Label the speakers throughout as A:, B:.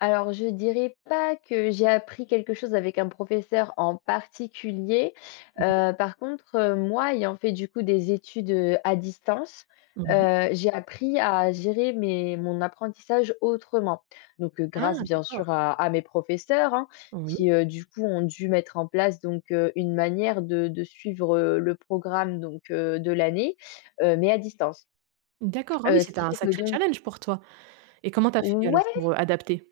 A: Alors, je dirais pas que j'ai appris quelque chose avec un professeur en particulier,
B: Oui.
A: heu, par contre, heu, moi, ayant fait, du coup, des études, heu, à distance,
B: Oui.
A: heu, j'ai appris à gérer mes mon apprentissage autrement. Donc, heu,
B: Ah
A: grâce, bien
B: d'accord.
A: sûr, à à mes professeurs, hein,
B: Oui.
A: qui, heu, du coup, ont dû mettre en place donc, heu, une manière de de suivre, heu, le programme donc, heu, de l'année, heu, mais à distance,
B: D'accord, ah oui,
A: heu, ce
B: c'était
A: qui
B: un
A: fait que
B: sacré
A: donc
B: challenge pour toi! Et comment tu as fait,
A: Ouais.
B: alors, pour, heu, adapter?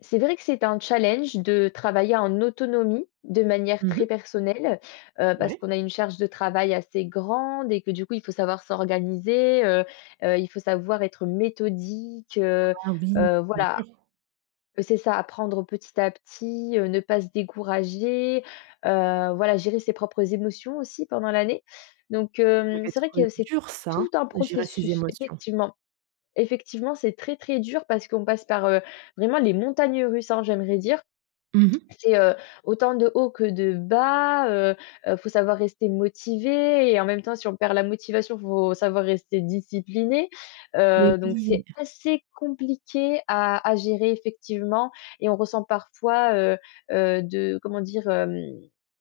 A: C'est vrai que c'était un challenge de travailler en autonomie de manière
B: Mmh mh.
A: très personnelle, heu, parce
B: Ouais.
A: qu'on a une charge de travail assez grande et que du coup, il faut savoir s'organiser, heu, heu, il faut savoir être méthodique, heu,
B: Ah oui,
A: heu,
B: bien
A: voilà.
B: sûr.
A: C'est ça, apprendre petit à petit, heu, ne pas se décourager, heu, voilà gérer ses propres émotions aussi pendant l'année. Donc,
B: Ça
A: hem,
B: devait
A: c'est vrai que
B: être
A: c'est
B: dur ça, hein,
A: tout un
B: de gérer ses
A: processus
B: émotions.
A: effectivement. Effectivement, c'est très, très dur parce qu'on passe par, heu, vraiment les montagnes russes, hein, j'aimerais dire.
B: Mmh mh.
A: C'est, heu, autant de hauts que de bas, heu, heu, faut savoir rester motivé et en même temps si on perd la motivation, faut savoir rester discipliné,
B: Mais
A: heu, donc, c'est
B: oui.
A: assez compliqué à à gérer effectivement et on ressent parfois, heu, heu, de comment dire? Hem,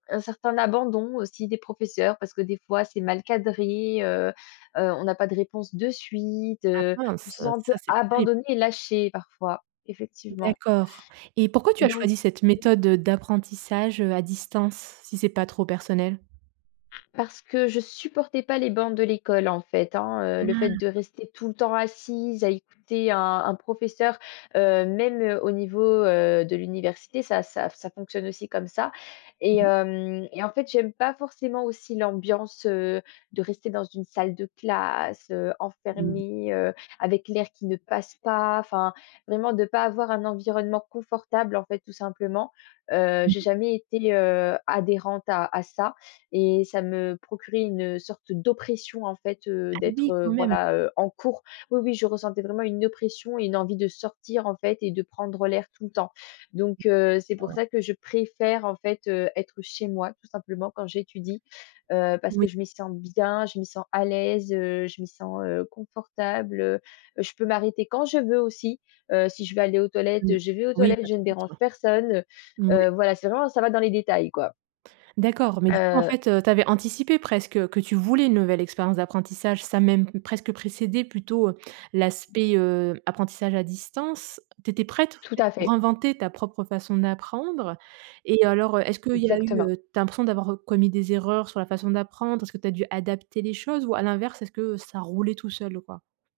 A: un certain abandon aussi des professeurs parce que des fois, c'est mal cadré, heu, heu, on n'a pas de réponse de suite,
B: Ah
A: heu, on se
B: mince.
A: sent un peu
B: Ça, c'est plus terrible.
A: abandonné et lâché parfois, effectivement.
B: D'accord et pourquoi tu as
A: Donc
B: choisi cette méthode, heu, d'apprentissage, heu, à distance, si c'est pas trop personnel?
A: Parce que je supportais pas les bornes de l'école, en fait, hein, heu, le fait de
B: Ah.
A: rester tout le temps assise à écouter un un professeur, heu, même, heu, au niveau, heu, de l'université, ça ça f ça fonctionne aussi comme ça. Et
B: Mmh.
A: hem et en fait, j'aime pas forcément aussi l'ambiance, heu, de rester dans une salle de classe, heu,
B: Mmh mh.
A: enfermée, heu, avec l'air qui ne passe pas, enfin vraiment de pas avoir un environnement confortable, en fait, tout simplement. Heu,
B: Mmh
A: j'ai
B: mh.
A: jamais été, heu, adhérente à à ça et ça me procurait une, heu, sorte d'oppression, en fait, heu,
B: Ah
A: d'être,
B: oui,
A: heu,
B: quand même.
A: voilà, heu, en cours. Oui, oui je ressentais vraiment une oppression et une envie de sortir, en fait, et de prendre l'air tout le temps.
B: D
A: Donc heu, c'est pour
B: cor.
A: ça que je préfère, en fait, heu, être chez moi, tout simplement, quand j'étudie, heu, parce que
B: Oui.
A: je m'y sens bien, je m'y sens à l'aise, heu, je m'y sens, heu, confortable, heu, heu, je peux m'arrêter quand je veux aussi, heu, si je veux aller aux
B: Mmh.
A: toilettes, je vais aux
B: Oui,
A: toilettes,
B: à
A: je
B: ton
A: ne dérange
B: rythme.
A: personne, heu,
B: Moui.
A: heu, voilà, c'est vraiment ça va dans les détails, quoi.
B: D'accord, mais du coup, en
A: Heu
B: fait, heu, tu avais anticipé presque que tu voulais une nouvelle expérience d'apprentissage, ça a même presque précédé plutôt, heu, l'aspect, heu, apprentissage à distance. Tu étais prête, en
A: Tout
B: fait,
A: à
B: pour
A: fait.
B: inventer ta propre façon d'apprendre et alors, heu, est-ce qu'il y a eu,
A: Exactement.
B: heu, tu as l'impression d'avoir commis des erreurs sur la façon d'apprendre? Est-ce que tu as dû adapter les choses ou à l'inverse, est-ce que ça roulait tout seul, quoi?